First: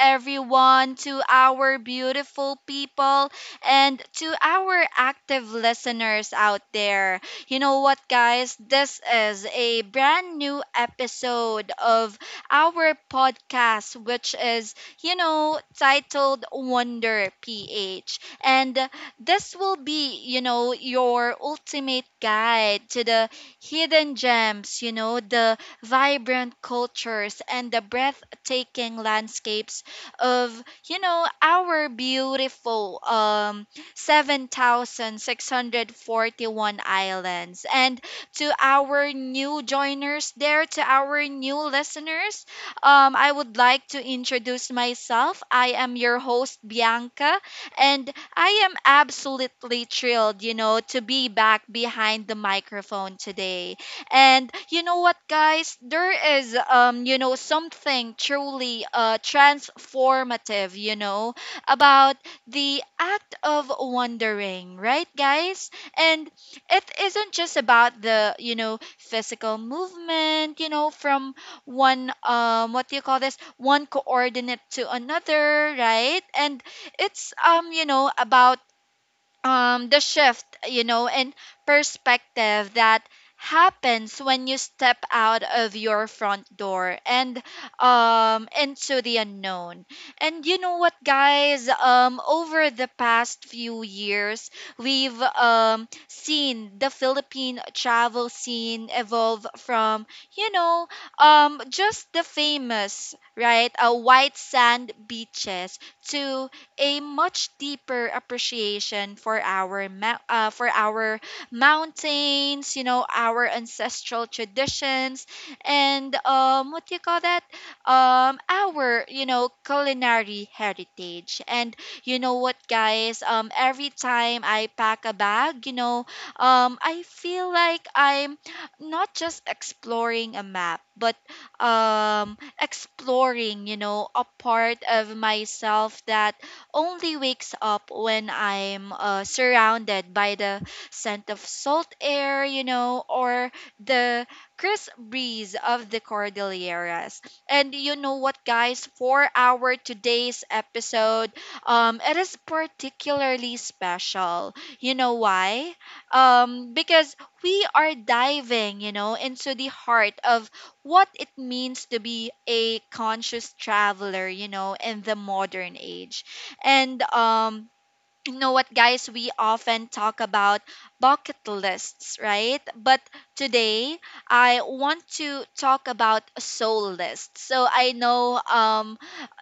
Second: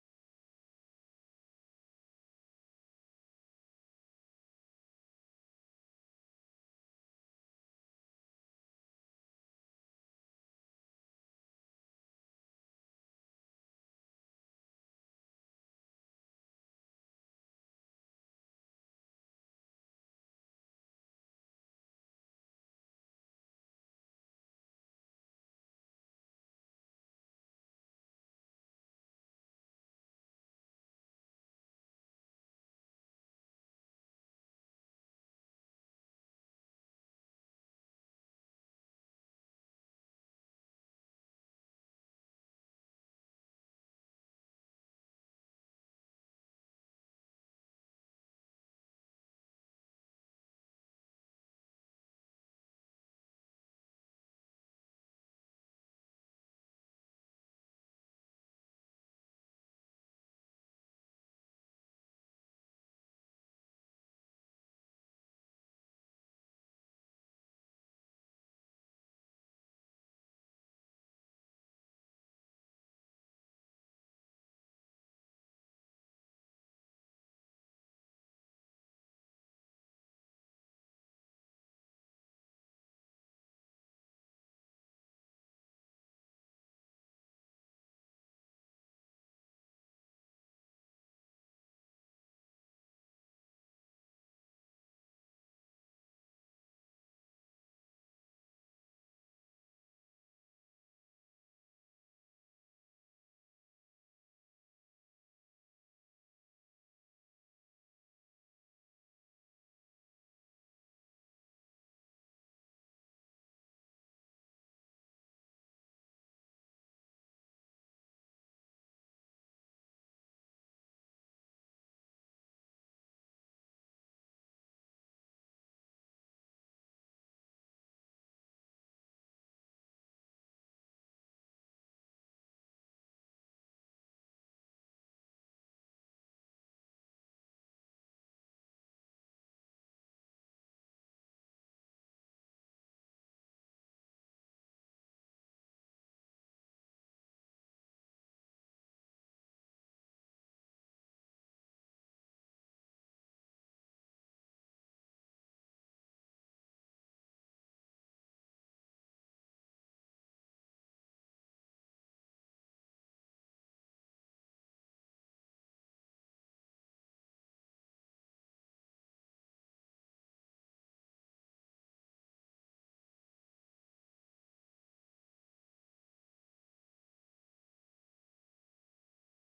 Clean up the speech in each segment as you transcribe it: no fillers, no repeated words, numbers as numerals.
everyone to our beautiful people and to our active listeners out there. You know what, guys? This is a brand new episode of our podcast which is, titled Wonder PH. And this will be, your ultimate guide to the hidden gems, the vibrant cultures, and the breathtaking landscapes of, our beautiful 7,641 islands. And to our new joiners there, to our new listeners, I would like to introduce myself. I am your host, Bianca, and I am absolutely thrilled, to be back behind the microphone today. And you know what, guys? There is, something truly transformative, about the act of wandering, right, guys? And it isn't just about the, physical movement, from one, what do you call this? One coordinate to another, right? And it's, about the shift in perspective that happens when you step out of your front door and into the unknown. And you know what, guys? Over the past few years we've seen the Philippine travel scene evolve from, you know just the famous, right, white sand beaches, to a much deeper appreciation for our for our mountains, our ancestral traditions, and what do you call that? Our culinary heritage. And you know what, guys? Every time I pack a bag, I feel like I'm not just exploring a map, but exploring a part of myself that only wakes up when I'm surrounded by the scent of salt air, or the crisp breeze of the Cordilleras. And you know what, guys? For our today's episode, it is particularly special. You know why? Because we are diving, into the heart of what it means to be a conscious traveler, in the modern age. And you know what, guys? We often talk about bucket lists, right? But today I want to talk about soul lists. So I know,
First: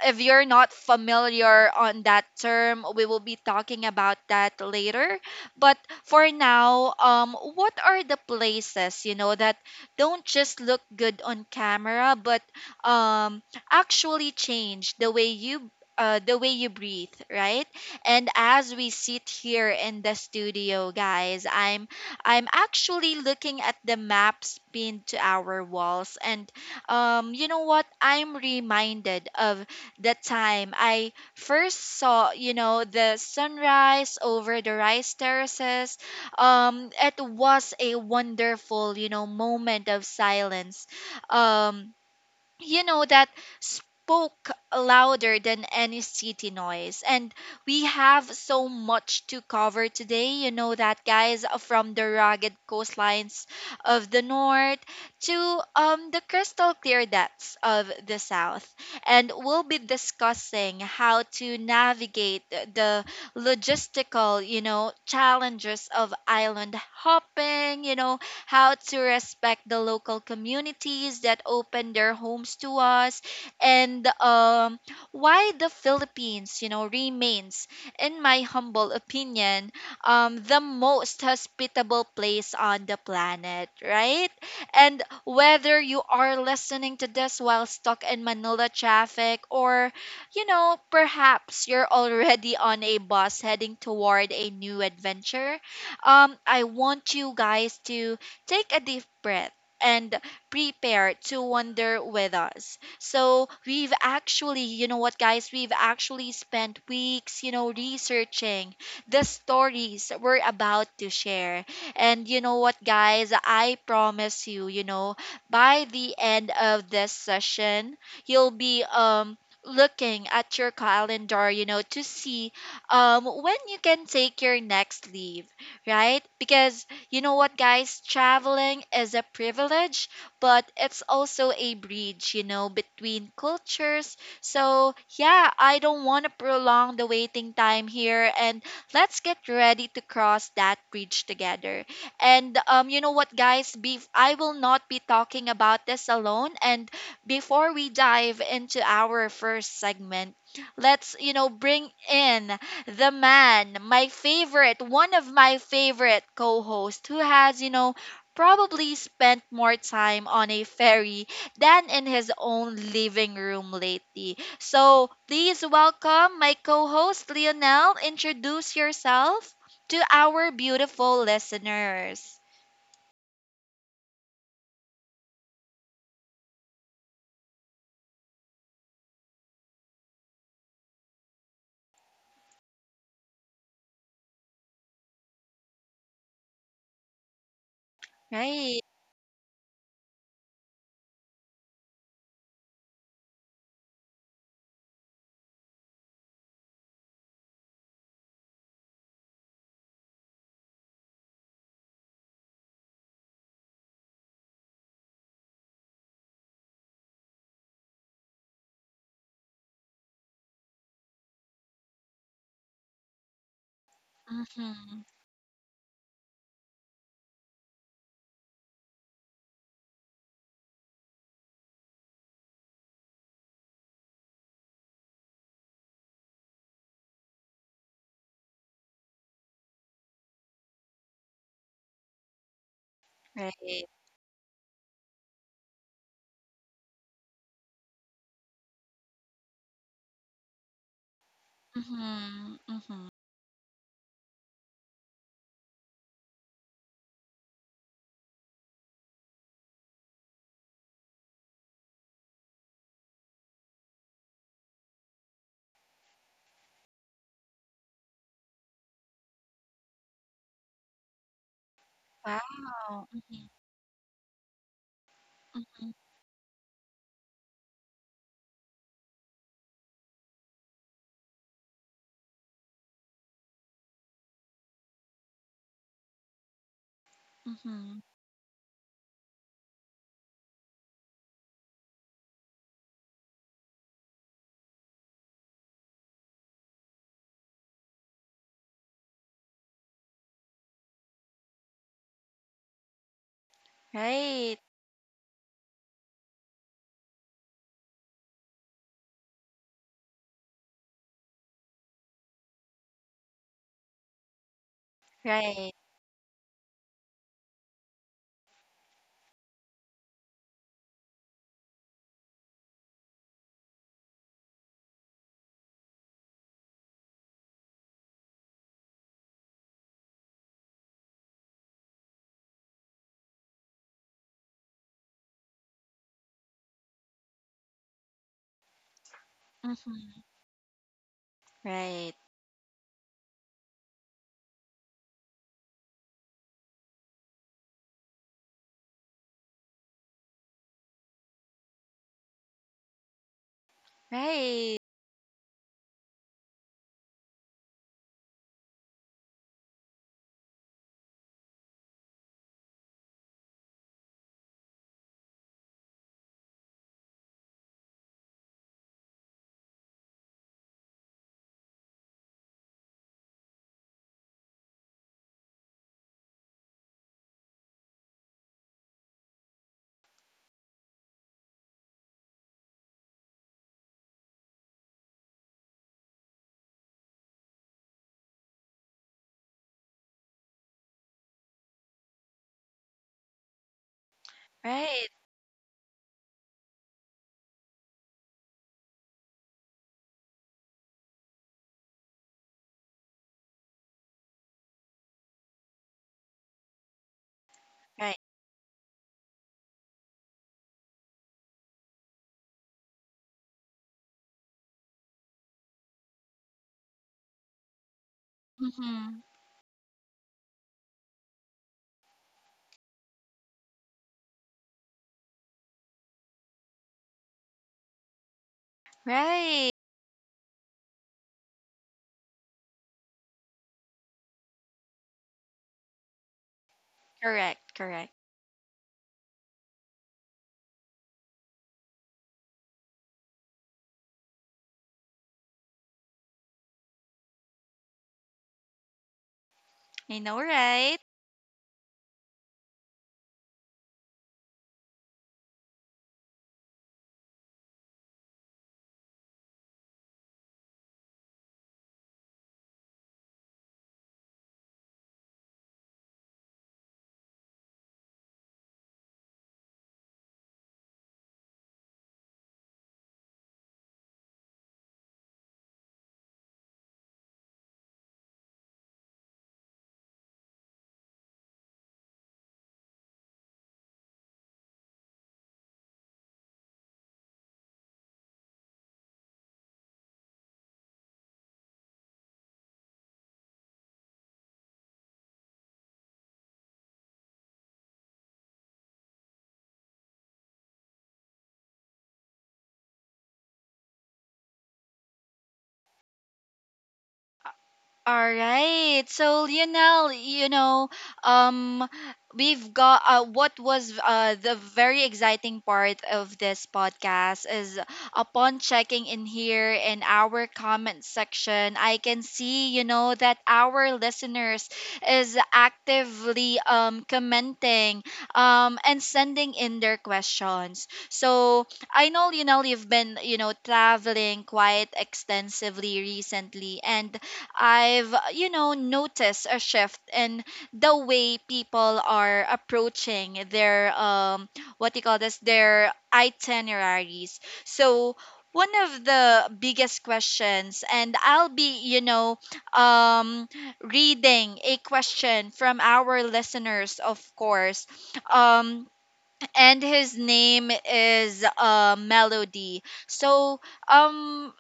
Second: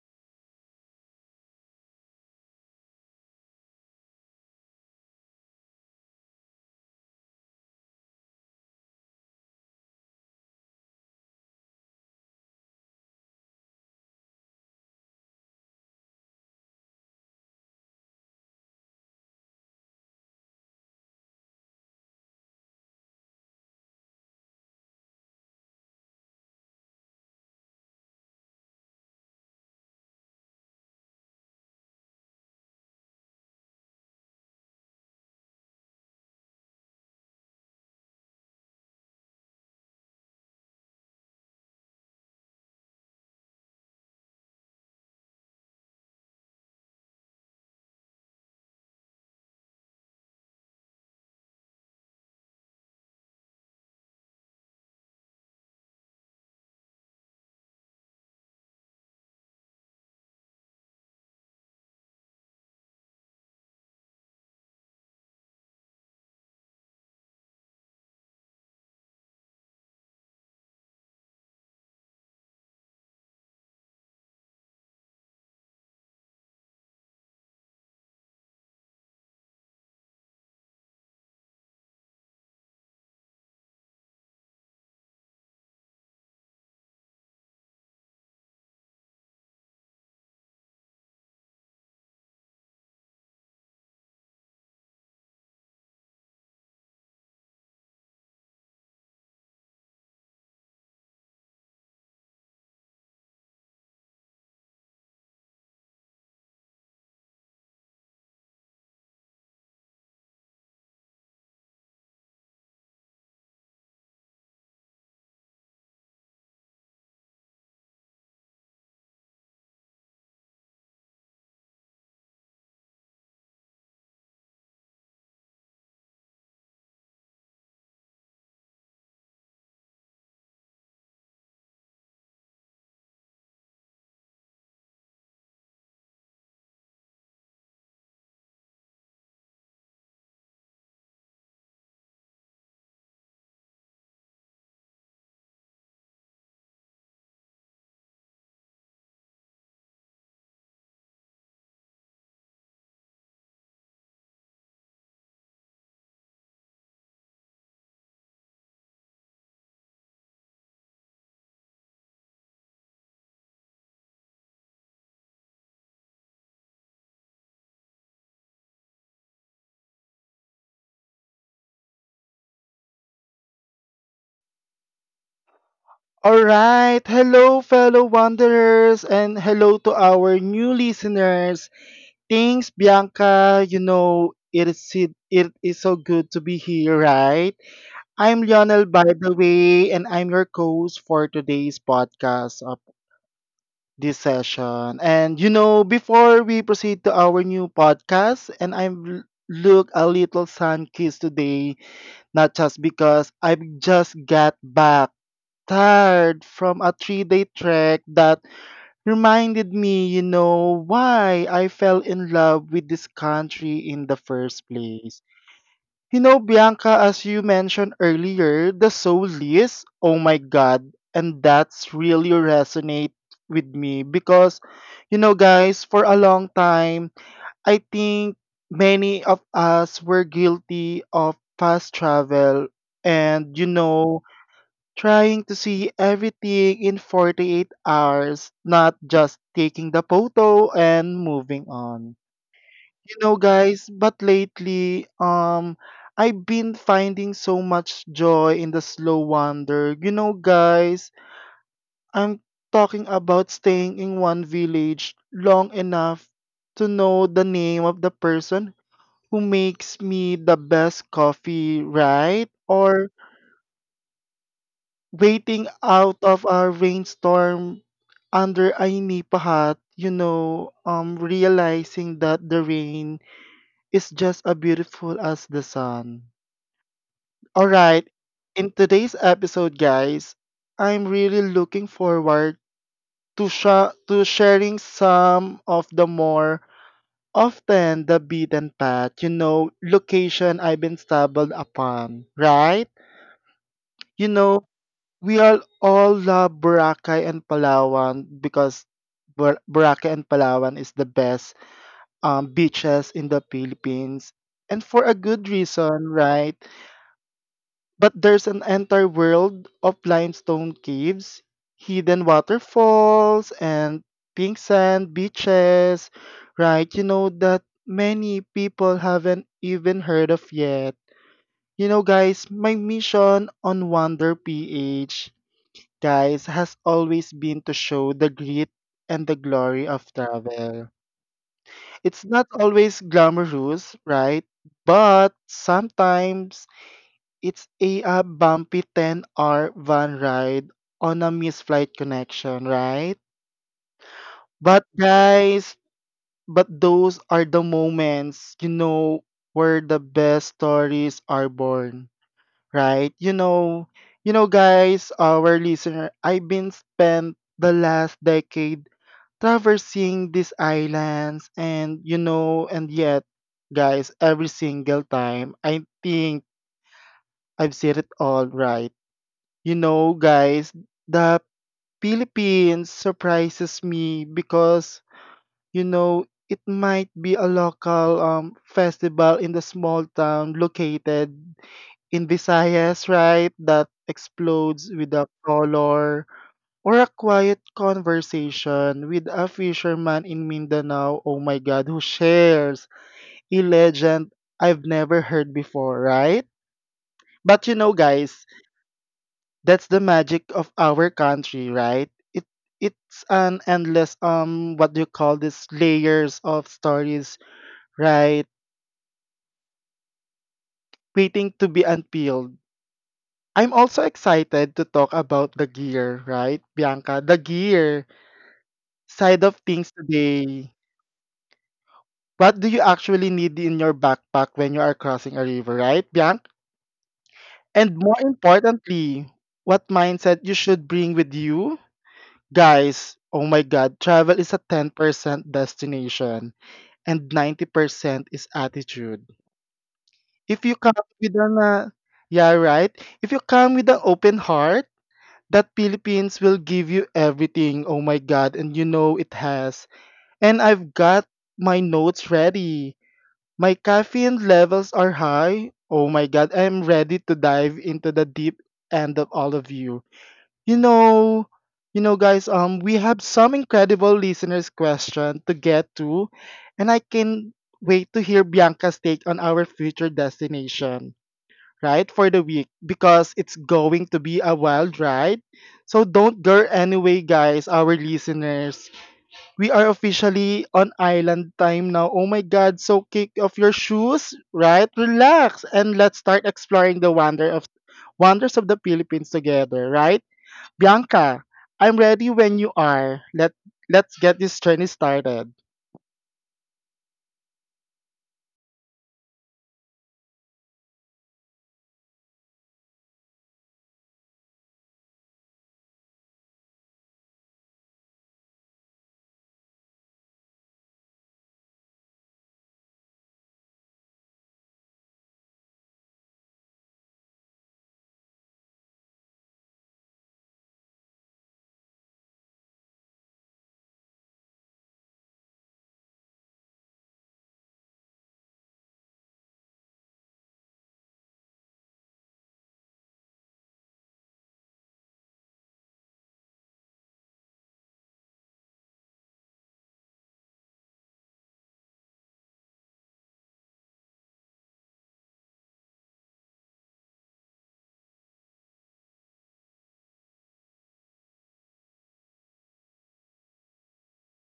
if you're not familiar on that term, we will be talking about that later. But for now, what are the places that don't just look good on camera, but um actually change the way you breathe, right? And as we sit here in the studio, guys, I'm actually looking at the maps pinned to our walls. And you know what? I'm reminded of the time I first saw, the sunrise over the rice terraces. It was a wonderful, moment of silence. Um that spoke louder than any city noise. And we have so much to cover today, that guys, from the rugged coastlines of the north to, the crystal clear depths of the south. And we'll be discussing how to navigate the logistical, challenges of island hopping, how to respect the local communities that open their homes to us, and why the Philippines, remains, in my humble opinion, the most hospitable place on the planet, right? And whether you are listening to this while stuck in Manila traffic, or, perhaps you're already on a bus heading toward a new adventure, I want you guys to take a deep breath and prepare to wander with us. So you know what, guys, we've actually spent weeks, researching the stories we're about to share. And you know what, guys, I promise you, by the end of this session, you'll be looking at your calendar, to see when you can take your next leave, right? Because you know what, guys? Traveling is a privilege, but it's also a bridge, between cultures. So, yeah, I don't want to prolong the waiting time here. And let's get ready to cross that bridge together. And, you know what, guys? I will not be talking about this alone. And before we dive into our first segment, let's, bring in the man, one of my favorite co hosts, who has, probably spent more time on a ferry than in his own living room lately. So please welcome my co host, Lionel. Introduce yourself to our beautiful listeners. All right. Hello, fellow wanderers, and hello to our new listeners. Thanks, Bianca. It is so good to be here, right? I'm Lionel, Right. by the way, and I'm your co host for today's podcast of this session. And, before we proceed to our new podcast, and I'm look a little sun kissed today, not just because I've just got back tired from a 3 day trek that reminded me, why I fell in love with this country in the first Mm-hmm. place. You know, Bianca, as you mentioned earlier, the soul is, oh my God, and that's really resonate with me because, you know, guys, for a long time, I think many of us were guilty of fast travel and, Right. Trying to see everything in 48 hours, not just taking the photo and moving on. Mm-hmm. Mm-hmm. You know, guys, but lately, I've been finding so much joy in the slow wander. You know, guys, I'm talking about staying in one village long enough to know the name of the person who makes me the best coffee, Wow. right? Or Mm-hmm. waiting Mm-hmm. out of a rainstorm under a nipa hat, realizing that the rain is just as beautiful as the sun. All Mm-hmm. right, in today's episode, guys, I'm really looking forward to sharing some of the more often the beaten path, location I've been stumbled upon, right? You Right. know, we all love Boracay and Palawan because Boracay and Palawan is the best beaches in the Philippines, and for a good Right. reason, right? But there's an entire world of limestone caves, hidden waterfalls, and pink sand beaches, right? You know that many people haven't even heard of yet. You know, guys, my mission on Wonder PH guys, has always been to show the grit and the glory of Mm-hmm. travel. Right. It's not always glamorous, right? But sometimes it's a bumpy 10-hour van ride on a missed flight connection, right? Right, But guys, but those are the moments, where the best stories are born, right? You know guys, our listener, I've been spent the last decade traversing these islands, and you know and yet guys, every single time I think I've said it all, right? You know, guys, the Philippines surprises me because, you know it might be a local festival in the small town located in Visayas, right, that explodes with right, the color, or a quiet conversation with a fisherman in Mindanao, oh my God, who shares a legend I've never heard before, right? But you know, right. guys, that's the magic of our country, right? It it's an endless what do you call this layers of stories, right? Mm-hmm. Waiting to be unpeeled. I'm also excited to talk about the gear, right, Bianca? The gear side of Right. things today. What do you actually need in your backpack when you are crossing a river, right, Bianc? Correct, And correct. more importantly, what mindset you should bring with you? Guys, oh my God, travel is a 10% destination and 90% is attitude. I know, If you right? come with an, yeah, right? If you come with an open heart, that Philippines will give you everything. Oh my God, and you know it has. And I've got my notes ready. My caffeine levels are high. Oh my god, I'm ready to dive into the deep end of all of you. You know, you know guys, we have some incredible listeners question to get to, and I can wait to hear Bianca's take on our future destination, right? For the week because it's going to be a wild ride. So don't go anyway guys, our listeners. We are officially on island time now. Oh my God. So kick off your shoes, right? Relax and let's start exploring the wonders of the Philippines together, right? Bianca, I'm ready when you are. Let's get this journey started. All right. So Lionel, um, we've got what was the very exciting part of this podcast is, upon checking in here in our comment section, I can see, that our listeners is actively commenting, and sending in their questions. So I know, Lionel, you've been, traveling quite extensively recently, and I've, noticed a shift in the way people are approaching their, what do you call this, their itineraries. So one of the biggest questions, and I'll be, um reading a question from our listeners, of course. Um and his name is Melody. So um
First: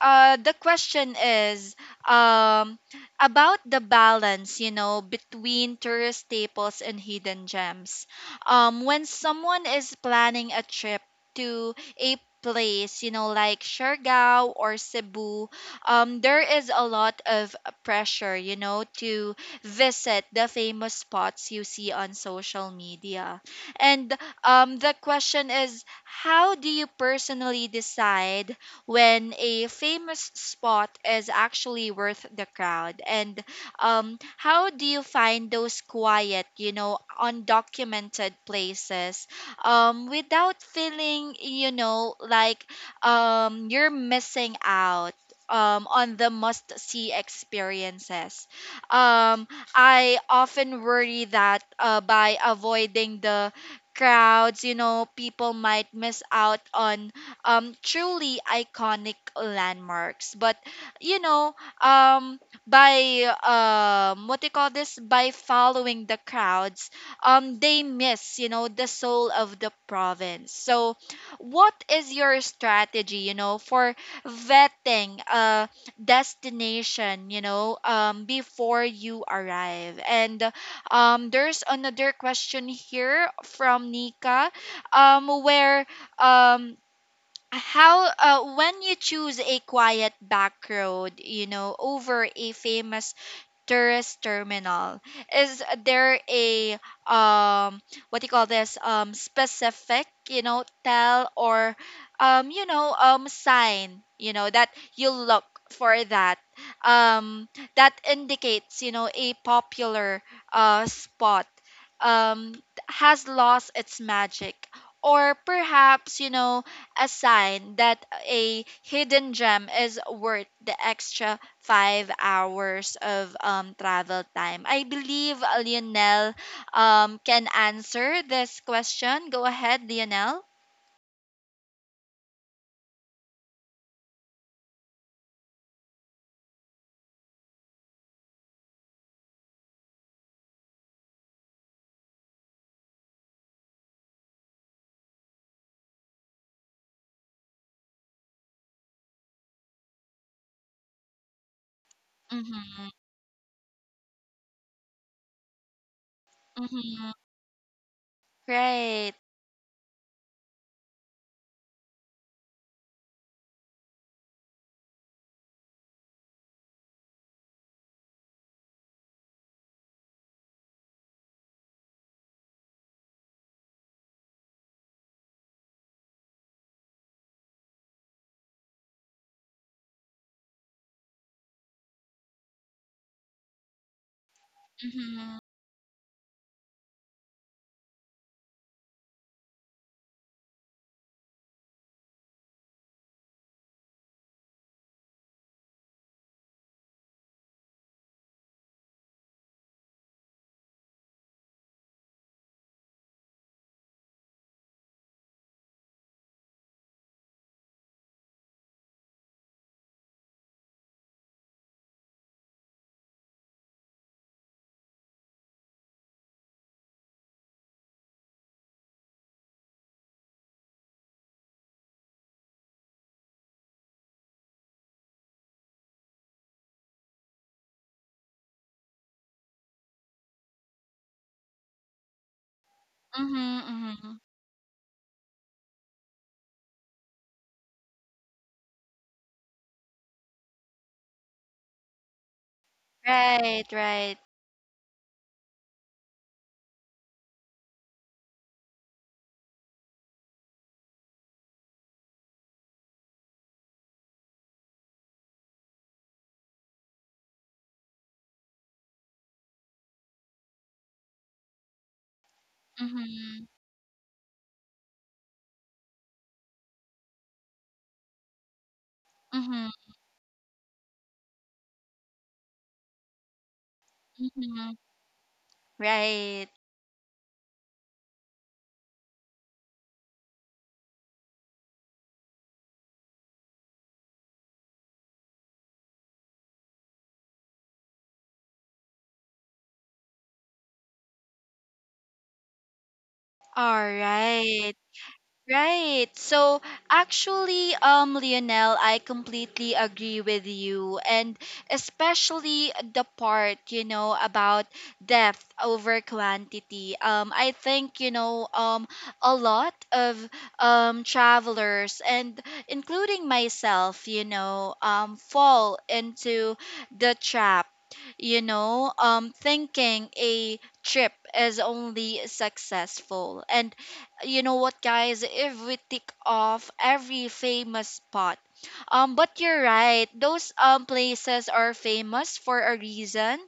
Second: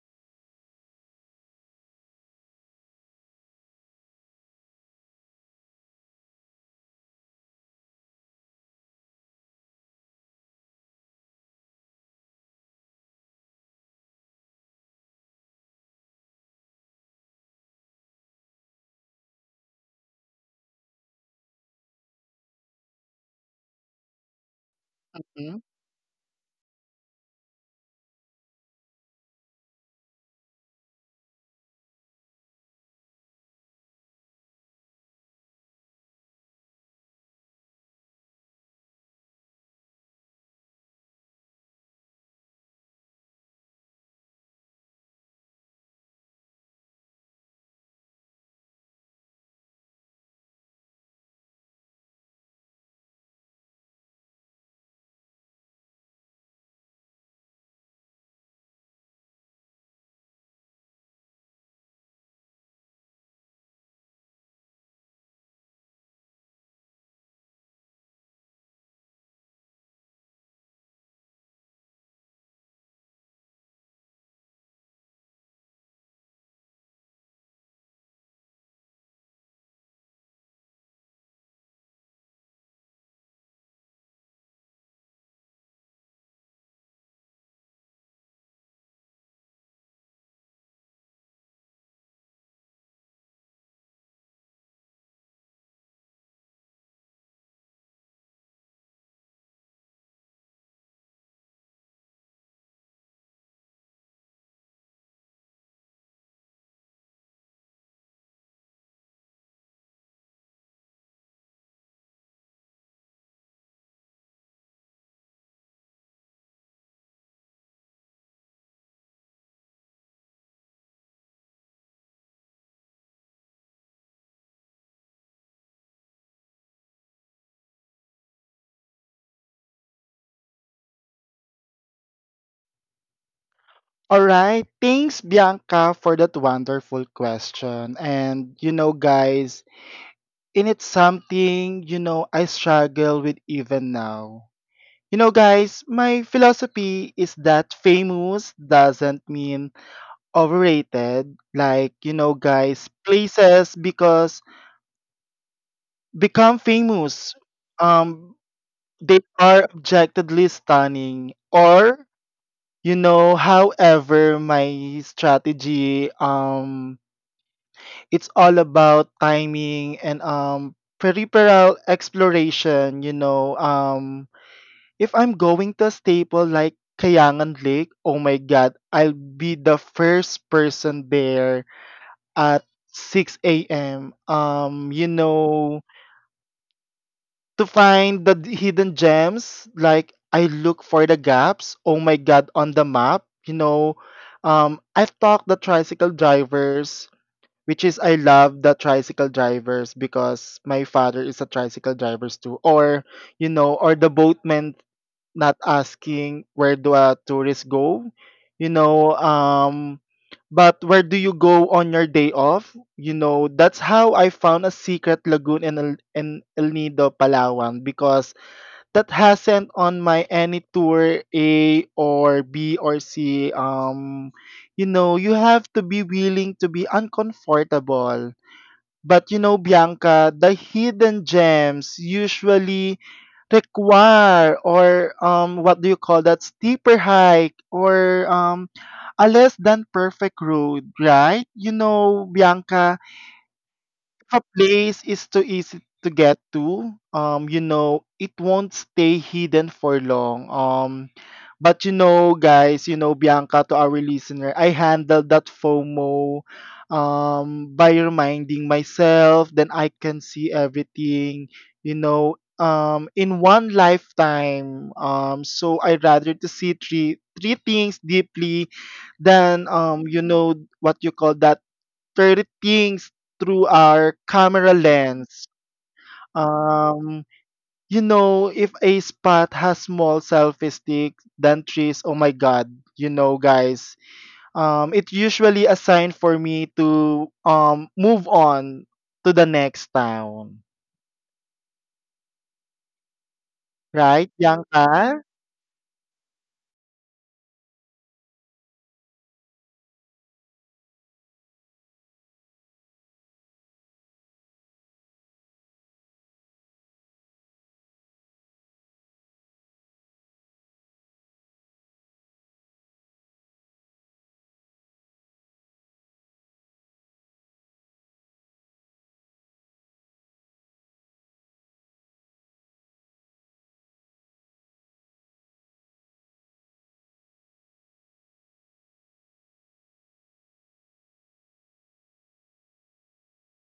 the question is um about the balance, between tourist staples and hidden gems, when someone is planning a trip to a place, like Siargao or Cebu. There is a lot of pressure, to visit the famous spots you see on social media. And the question Mm. is, how do you personally decide when a famous spot is actually worth the crowd? And how do you find those quiet, undocumented places, without feeling, like you're missing out, on the must see experiences. Um, I often worry that, by avoiding the crowds, people might miss out on, truly iconic landmarks. But you know, um, by, what do you call this? By following the crowds, they miss the soul of the province. So, what is your strategy? For vetting a destination, before you arrive. And there's another question here from Nika, where, um how, when you choose a quiet back road, over a famous tourist terminal, is there a, um what do you call this, specific, tell, or, sign, that you look for, that um that indicates, a popular spot um has lost its magic, or perhaps, a sign that a hidden gem is worth the extra 5 hours of travel time? I believe Lionel can answer this question. Go ahead, Lionel. All right. Thanks Bianca for that wonderful question. And you know guys, and it's something, I struggle with even now. You know, guys, my philosophy is that famous doesn't mean overrated. Like, you know, guys, Mm-hmm. places because become Mm-hmm. famous. Um, they Right. are objectively stunning. Or, you know, however, my strategy, it's all about timing and peripheral exploration, if I'm going to a staple like Kayangan Lake, oh my god, I'll be the first person there at 6 a.m. Mm-hmm. To find hidden gems, like I look for the gaps, oh my god, on the map, you know. I've talked the tricycle drivers, which is I love the tricycle drivers because my father is a tricycle drivers too. Or you know, or the boatmen not asking where do tourists go, you know, um, but where do you go on your day off? You know, that's how I found a secret lagoon in El Nido, Palawan, because that hasn't on my any tour A or B or C. You know, you have to be willing to be uncomfortable. But you know, Bianca, the hidden gems usually Mm-hmm. Mm-hmm. require or what do you call that steeper hike or a less than perfect road, right? You know, Bianca, Right, right. if a place is too easy to get to, you know it won't stay hidden for long. But you know, guys, you know, Bianca, to our listener, I handled that FOMO by reminding myself then I can see everything, in Mm-hmm. one lifetime. So I rather to see three things deeply than Mm-hmm. What you call that 30 things through our camera Mm-hmm. lens. Right. Um, you know, if a spot has small selfie sticks than trees, oh my god, you know, guys, it's usually a sign for me to move on to the next town, All right, right. Bianca? Right. So actually, Lionel, I completely agree with you, and especially the part about depth over quantity. I think, a lot of travelers, and including myself, fall into the trap. Thinking a trip is only successful, and you know what, guys? If we tick off every famous spot, but you're right, those places are famous for a reason.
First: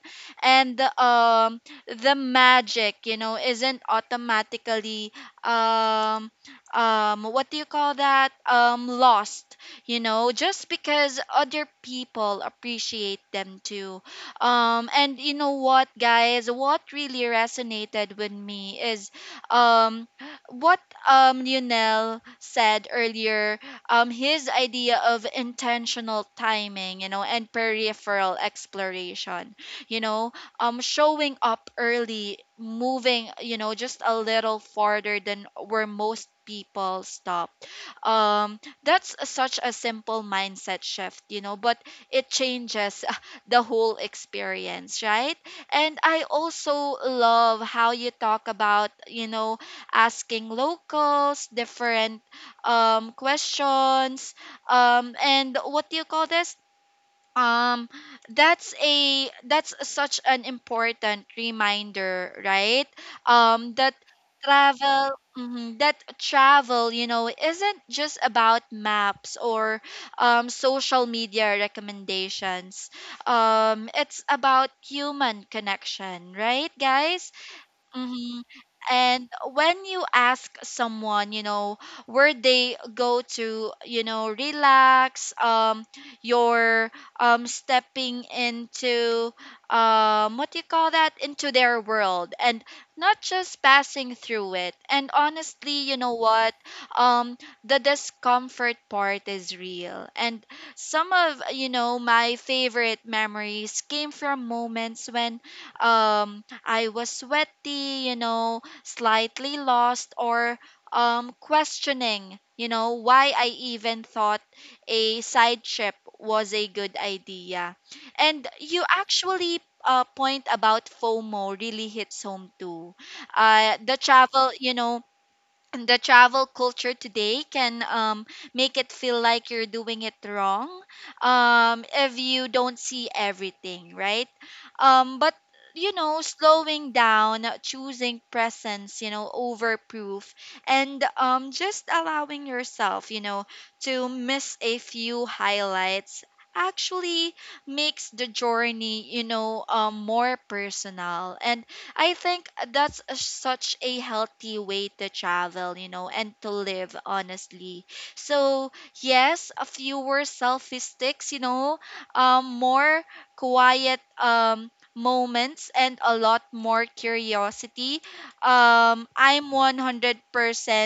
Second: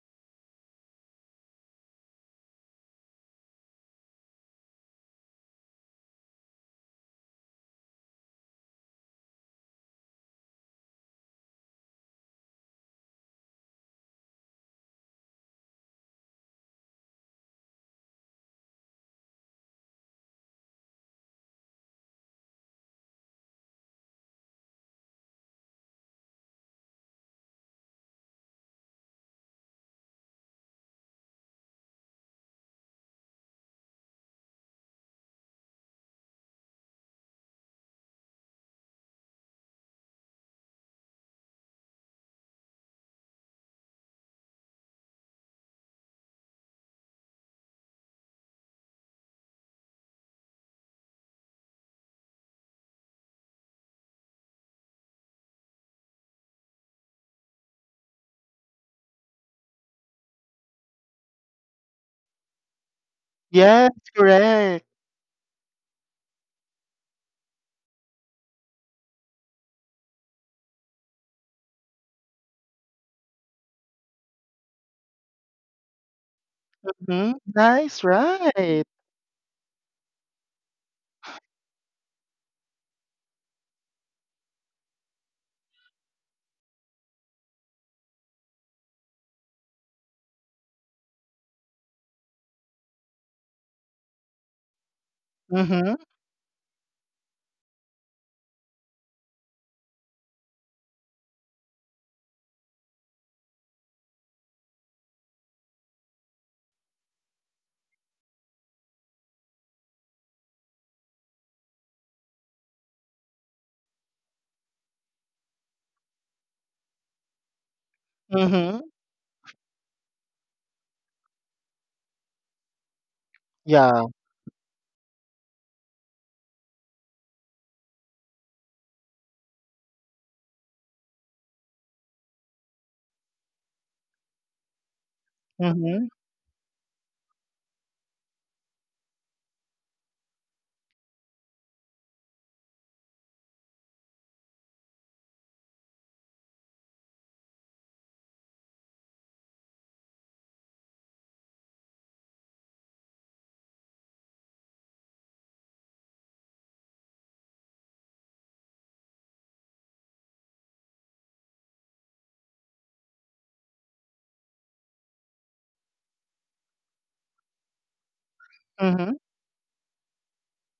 And the the magic, isn't automatically, um what do you call that, lost, just because other people appreciate them too. And you know what, guys? What really resonated with me is, um what, Lionel said earlier, his idea of intentional timing, and peripheral exploration, you know, showing up early, moving, just a little farther than where most people stop. That's such a simple mindset shift, but it changes the whole experience, right? And I also love how you talk about, asking locals different, questions, and what do you call this, um that's such an important reminder, right? um Yes, that correct. travel mhm, that travel isn't just about maps, or, social media recommendations. It's about human connection, right, guys? Hmm. Nice, Mm-hmm. right? And when you ask someone, where they go to, relax, you're stepping into, what do you call that? Into their world, and not just passing through it. And honestly, you Mm-hmm. know what? Um, the discomfort part is real. And some of, my favorite memories came from moments when, um, I was sweaty, slightly lost, or questioning, why I even thought a side trip was a good idea. And Mm-hmm. you actually, point about FOMO really hits home too. The Yeah. travel, the travel culture today can make it feel like you're doing it wrong, if you don't see everything, right? But you Mm-hmm. know, slowing down, choosing presence, you know, over proof, and just allowing yourself, you know, to miss a few highlights actually makes the journey, you know, more personal. And I think that's such a healthy way to travel, you know, and to live honestly. So, yes, a fewer selfie sticks, you know, more quiet moments and a lot more curiosity. Mm-hmm. I'm 100%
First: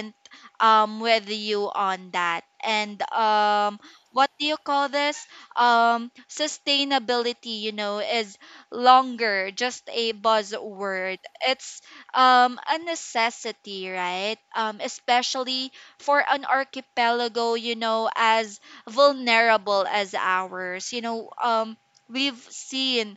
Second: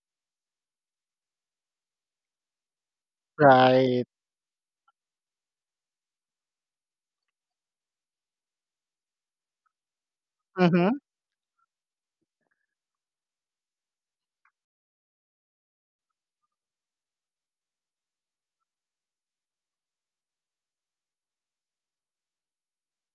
with you on that. And um, Right. what do you call this? Um, sustainability, you know, is longer just a Mm-hmm. buzzword. It's a necessity, right? Especially for an archipelago, you know, as vulnerable as ours. You know, we've seen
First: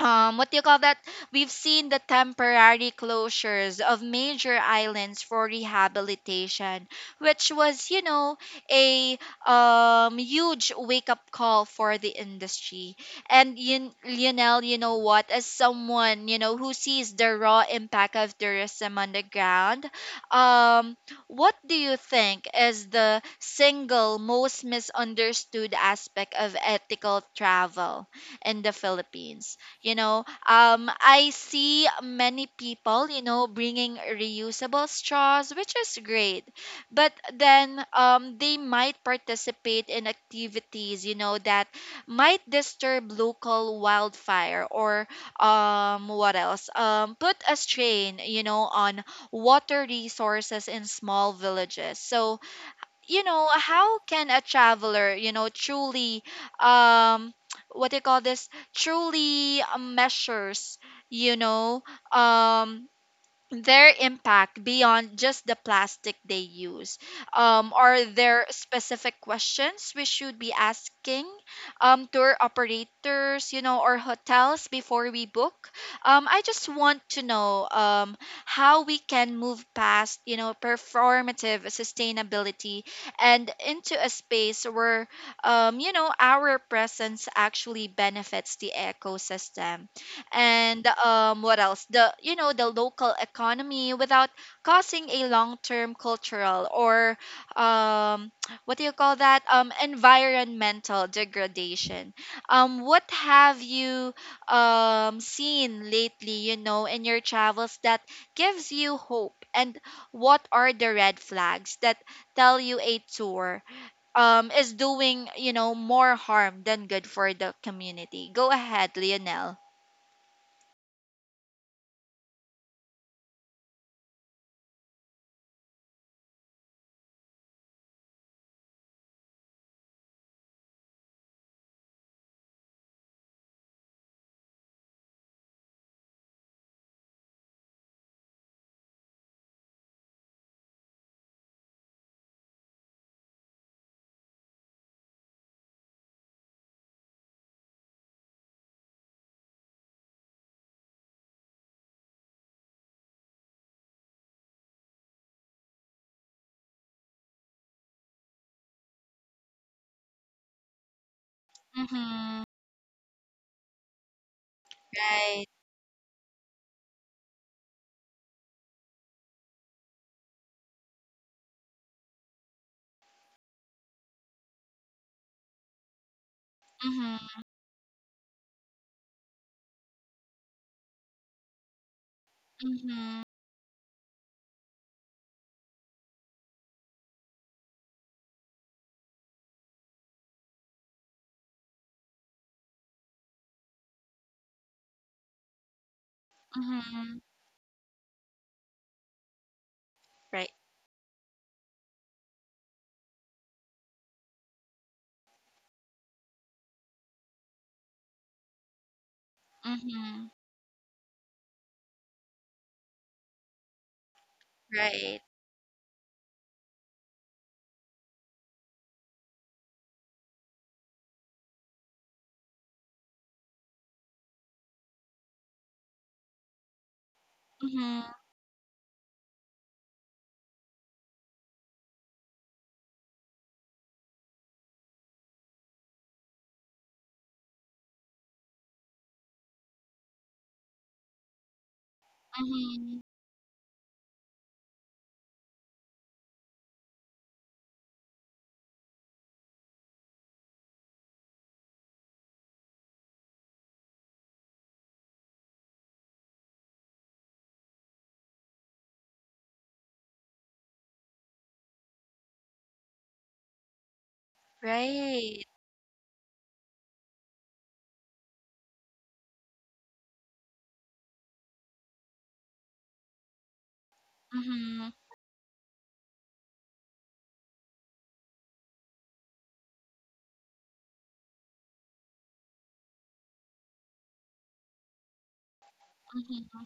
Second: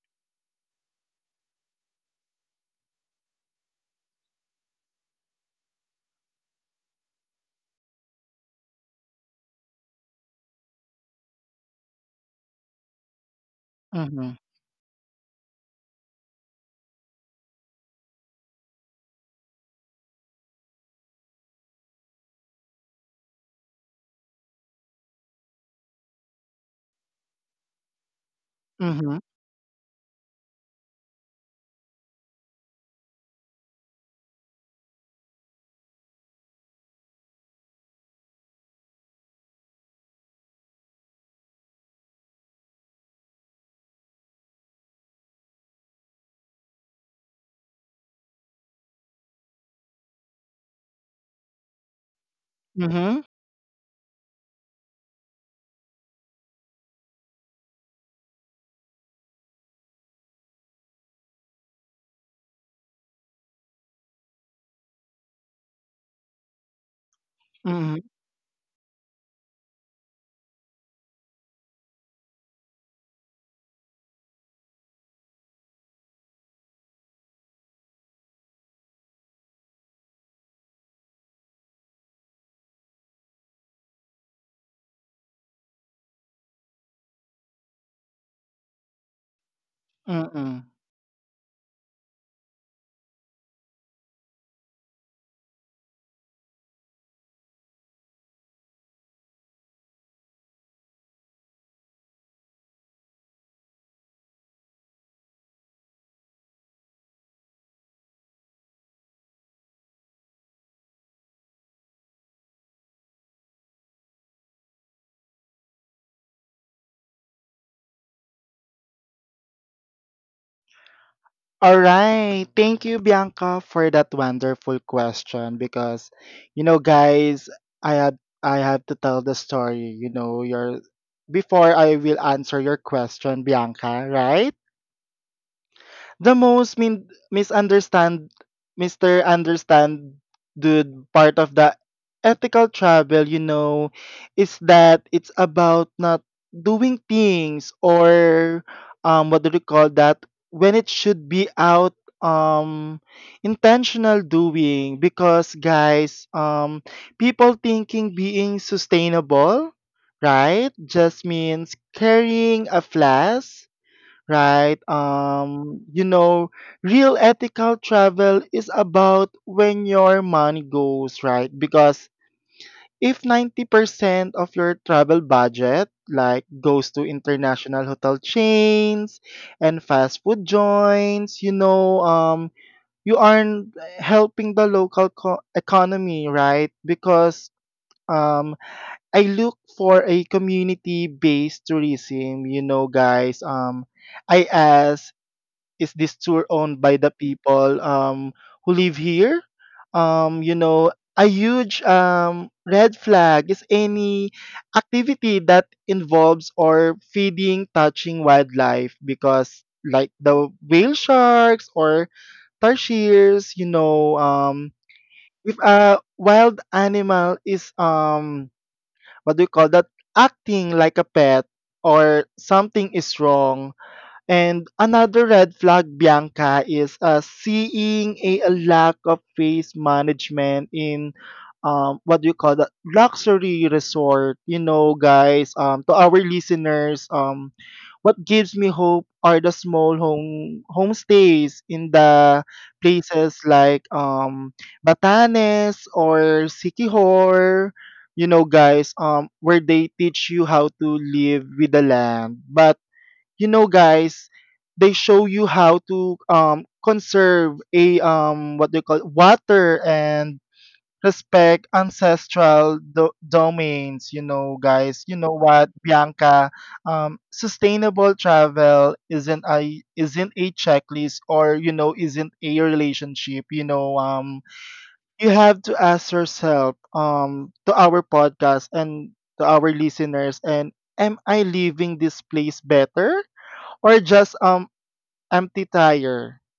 what do you call that? We've seen the temporary closures of major islands for rehabilitation, which was, you know, a huge wake up call for the industry. And Mm-hmm. Lionel, you know what? As someone, you know, who sees the raw impact of tourism on the ground, um, what do you think is the single most misunderstood aspect of ethical travel in the Mm-hmm. Philippines? You know, um, I see many people, you know, bringing reusable straws, which is great, but then um, they might participate in activities, you know, that might disturb local wildfire or um, what else, um, put a strain, you know, on water resources in small villages. So you Mm-hmm. know, how can a traveler, you know, truly um, what do you call this, truly, measures, you know, um, their impact beyond just the plastic they use? Mm-hmm. Are there specific questions we should be asking tour operators, you know, or hotels before we book? I just want to know, how we can move past, you know, performative sustainability and into a space where, you know, our presence actually benefits the ecosystem Mm-hmm. and what else, the, you know, the local economy without causing a long-term cultural or um, what do you call that, environmental degradation. Um, what have you seen lately, you know, in your travels that gives you hope? And what are the red flags that tell you a tour is doing, you know, more harm than good for the community? Go ahead, Lionel. All right. Thank you, Bianca, for that wonderful question because you know, guys, I had I have to tell the story, you know, your before I will answer your question, Bianca, right? The misunderstand Mr. Understand dude part of the ethical travel, you know, is that it's about not doing things or what do you call that when it should be out um intentional doing because guys people thinking being sustainable, right, just means Mhm. carrying a flask, right? Right. You know, real ethical travel is about when your money goes, right? Because if 90% of your travel budget like goes to Mhm. international hotel chains and fast food joints, you Mhm. aren't helping the economy, right? Because um, I look for a community-based tourism, you know, guys. I ask, is this tour owned by the Mhm. people who live here? Right. You know, a huge red flag is any activity that involves or feeding, touching wildlife because like Mhm. the whale sharks or tarsiers, Right. if a wild animal is what do you call that, acting like a pet or something is wrong, and another red flag, Bianca, is Mhm. seeing a lack of face management in what do you call that luxury resort. You know, guys, to our listeners, what gives me hope are the small homestays in the Mhm. places like Batanes or Sikihor. You know, guys, where they teach you how to live with the land, but you know guys they show you how to conserve a what they call water and respect domains, you know guys. You know Right. what, Bianca, sustainable travel isn't a checklist or you know isn't a relationship, you know, Mhm. you have to ask yourself, um, to our podcast and to our listeners, and am I leaving this place better or just empty tire, Mhm.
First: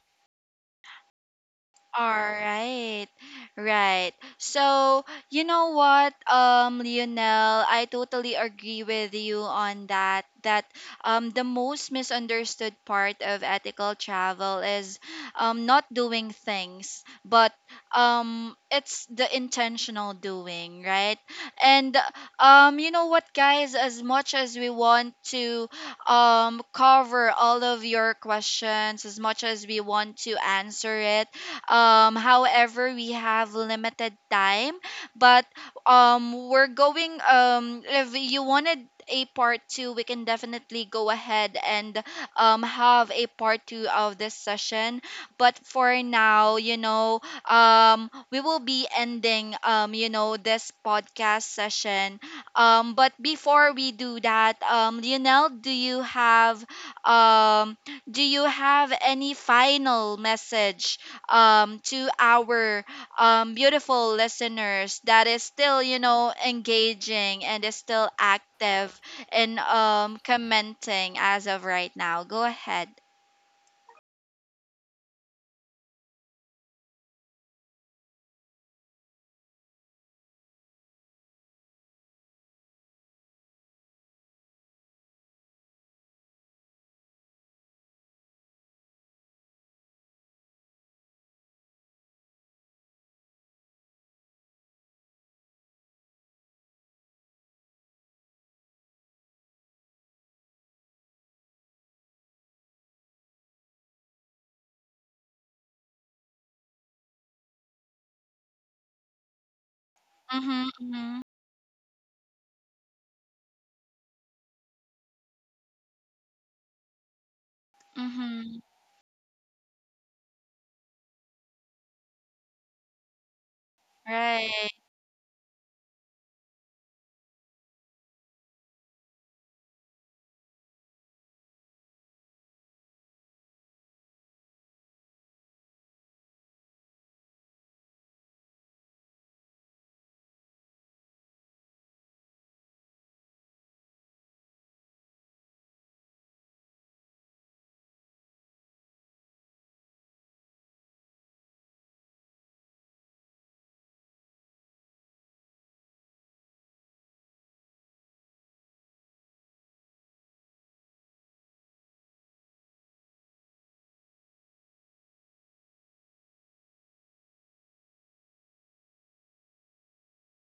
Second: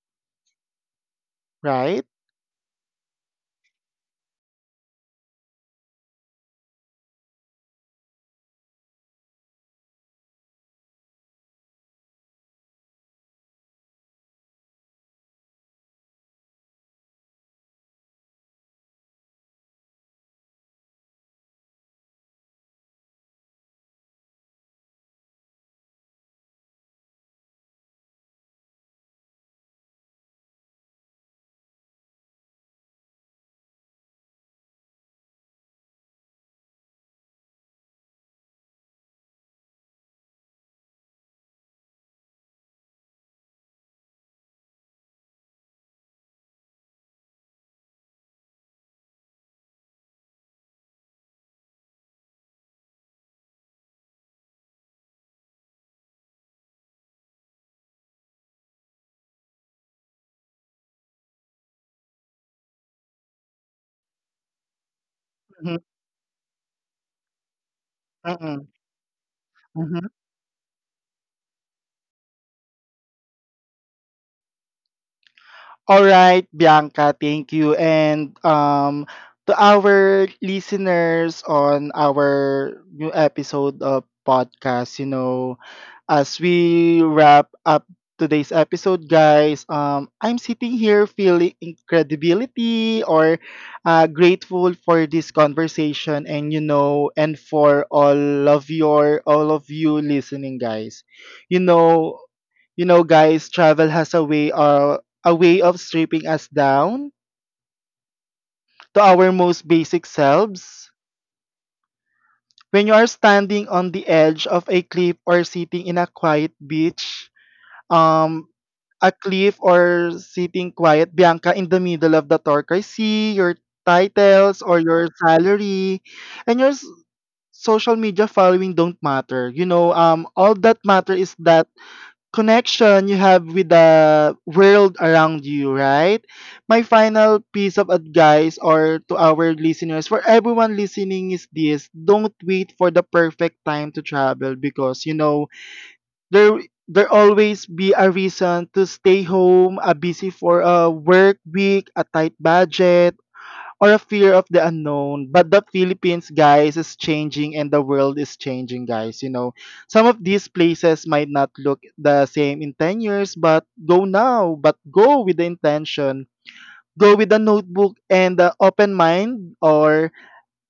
right? All right. Right. So, you know what, Lionel, I totally agree with you on that. That the most misunderstood part of ethical travel is not doing things, but it's the intentional doing, right? And you know what, guys, as much as we want to cover all of your questions, as much as we want to answer it, however, we have limited time, but we're going. If you wanted a part two, we can definitely go ahead and have a part two of this session. But for now, you know, we will be ending, you know, this podcast session. But before we do that, Lionel, um, do you have any final message um, to our um, beautiful listeners that is still, you know, engaging and is still Mm-hmm. active in um, commenting as of right now? Go ahead. All right, Bianca, thank you. And to our listeners on our new episode of podcast, you know, as we wrap up today's episode, guys, I'm sitting here feeling incredibility or grateful for this conversation, and you know, and for all of you listening, guys. You know, you know, guys, travel has a way of stripping us down to our most basic Mhm. selves. Mhm. When you are standing on the edge of a cliff or sitting in a quiet beach, um, Mhm. a cliff or sitting quiet, Bianca, in the middle of the torque, see your Right. titles or your salary and social media following don't matter. You know, all that matter is that connection you have with the world around you, right? My final piece of advice or to our listeners, for everyone listening is this, don't wait for the perfect time to travel because you know there there always be a reason to stay home, a busy for a work week, a tight budget, or a fear of the unknown. But the Philippines, guys, is changing and the world is changing, guys. You know, some of these places might not look the same in 10 years, but go now, but go with the intention. Go with a notebook and the open mind, or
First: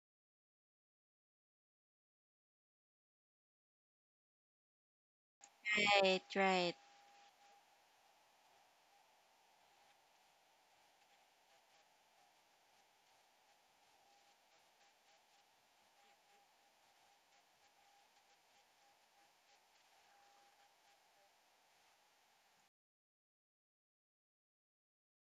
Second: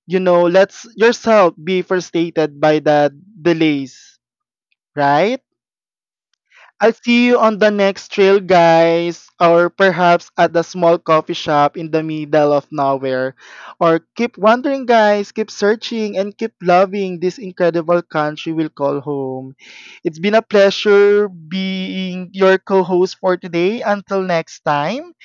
you know, let's yourself be frustrated by the delays, right? Right. Right. I'll see you on the next trail, guys, or perhaps at the small coffee shop in the middle of nowhere. Or keep wandering, guys, keep searching, and keep loving this incredible country we'll call home. It's been a pleasure being your co host for today. Until next time,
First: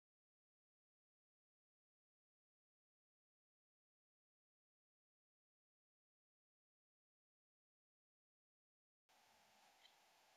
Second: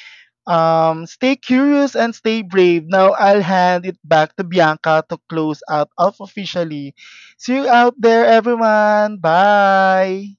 stay curious and stay brave. Now I'll hand it back to Bianca to close out off officially. See you out there, everyone. Bye.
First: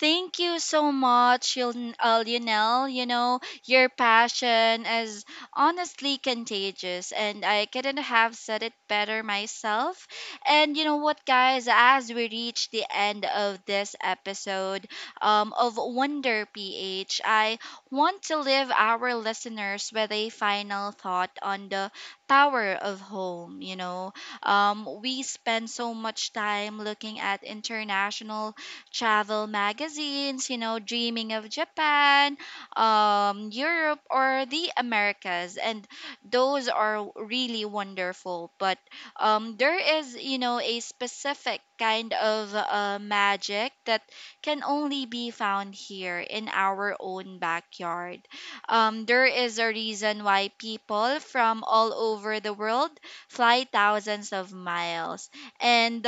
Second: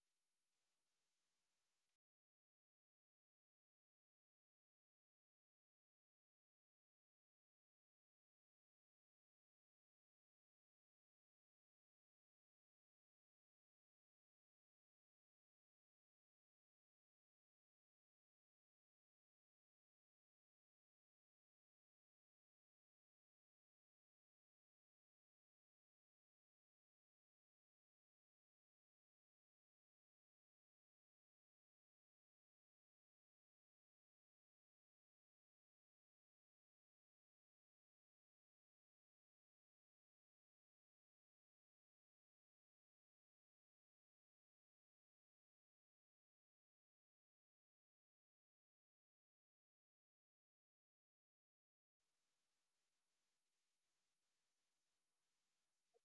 Thank you so much, Lionel. You know, your passion is honestly contagious, and I couldn't have said it better myself. And you know what, guys, as we reach the end of this episode of Wonder PH, I want to leave our listeners with a final thought on the power of home. You know, we spend so much time looking at international travel magazines, you know, dreaming of Japan, Europe, or the Americas. And those are really wonderful. But there is, you know, a specific kind of magic that can only be found here in our own backyard. There is a reason why people from all over the world fly thousands of miles. And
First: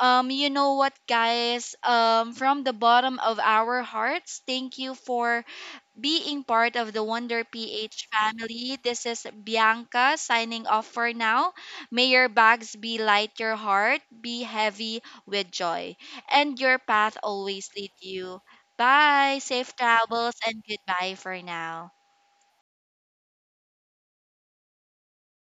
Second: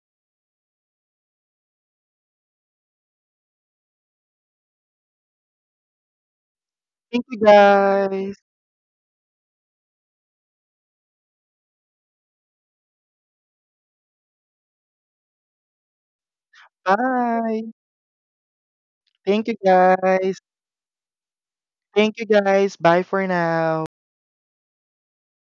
you know what, guys? From the bottom of our hearts, thank you for being part of the Thank you Wonder PH guys. family. This is Bianca signing off for now. May your bags be light, your heart be heavy with joy, and your path always Bye. lead you. Bye, Thank you safe travels, guys. and goodbye for now. Thank you guys. Bye for now.